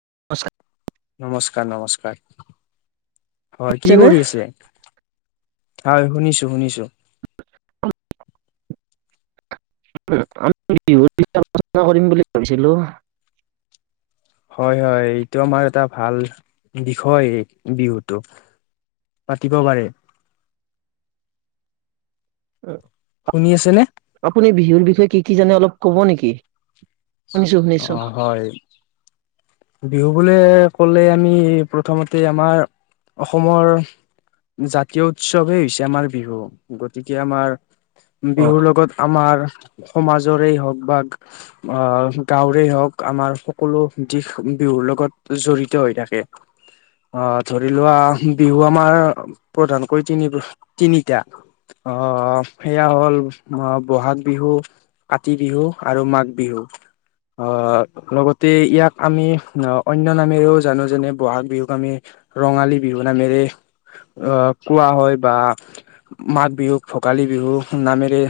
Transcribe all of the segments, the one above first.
[unintelligible] নমস্কাৰ, নমস্কাৰ। হয় কি যেনে কৰি আছে? হয়। শুনিছোঁ, শুনিছোঁ। আমি, বিহুৰ বিষয়ে আলোচনা কৰিম বুলি ভাবিছিলোঁ? হয়, হয়। এইটো আমাৰ এটা ভাল বিষয় বিহুতটো। পাতিব পাৰে। [inaudible] শুনি আছে নে আপুনি বিহুৰ বিষয়ে কি, কি জানে অলপ ক'ব নেকি? শুনিছো শুনিছো অ'! হয়। বিহু বোলে ক'লে আমি, প্ৰথমতে আমাৰ অসমৰ জাতীয় উৎসৱে হৈছে, আমাৰ বিহু। গতিকে, আমাৰ অ বিহুৰ লগত আমাৰ সমাজ যৰে হওঁক বা অ'! গাঁৱৰে হওঁক আমাৰ সকলো [unintelligible] বিহুৰ লগত জড়িত হৈ থাকে। আঁ ধৰি লোৱা বিহু আমাৰ প্ৰধানকৈ তিনি, তিনিটা। অ'! সেয়া হ'ল আঁ বহাগ বিহু। কাতি বিহু আৰু মাঘ বিহু। অ'! লগতে ইয়াক আমি অন্য নামেৰেও জানোঁ। যেনে বহাগ বিহুক আমি ৰঙালী বিহু নামেৰে আঁ কোৱা হয় বা মাঘ বিহুক, ভোগালী বিহু নামেৰে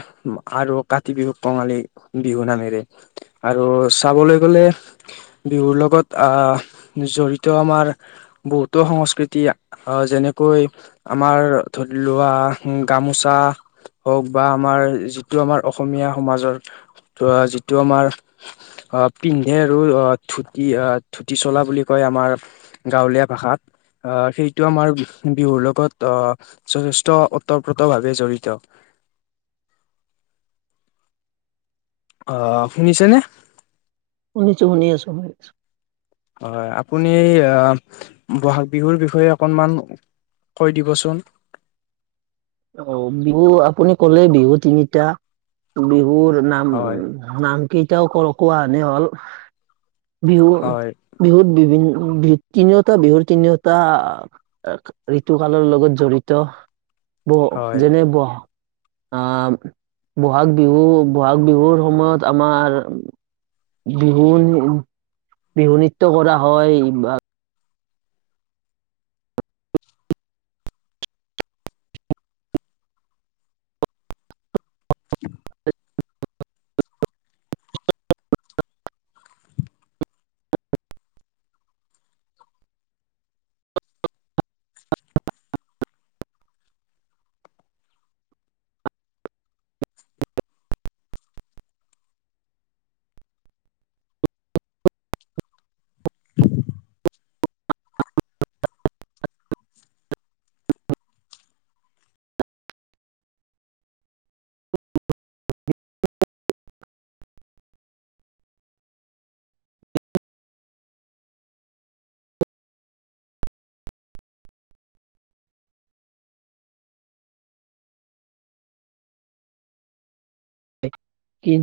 আৰু কাতি বিহুক কঙালী বিহু নামেৰে আৰু চাবলৈ গ'লে বিহুৰ লগত আঁ জড়িত আমাৰ বহুতো সংস্কৃতি আঁ যেনেকৈ কৈ আমাৰ ধৰি লোৱা, গামোচা হওঁক বা আমাৰ যিটো আমাৰ অসমীয়া সমাজৰ, যিটো আমাৰ আঁ পিন্ধে আৰু অ'! ধুতি আহ ধুতি, চলা বুলি কয়, আমাৰ গাঁৱলীয়া ভাষাত। আঁ সেইটো আমাৰ, বিহুৰ লগত আঁ যথেষ্ট ওতপ্ৰোতভাৱে জড়িত। [inaudible] অ'! শুনিছানে? শুনিছোঁ, শুনি আছোঁ, শুনিছোঁ। হয়। আপুনি আঁ বহাগ বিহুৰ বিষয়ে অকনমান কৈ দিবচোন? অ'! বিহু, আপুনি ক'লে, বিহু তিনিটা। বিহুৰ নাম, হয় নাম, কেইটাও কোৱা আনে হ'ল। বিহু, হয় বিহুত বিভিন বি তিনিওটা বিহুৰ তিনিওটা আক ঋতু কালৰ লগত জড়িত ব হয় যেনে বোৱা আ বহাগ বিহু বহাগ বিহুৰ সময়ত আমাৰ বিহু বিহু নৃত্য কৰা হয় বা [unintelligible] কি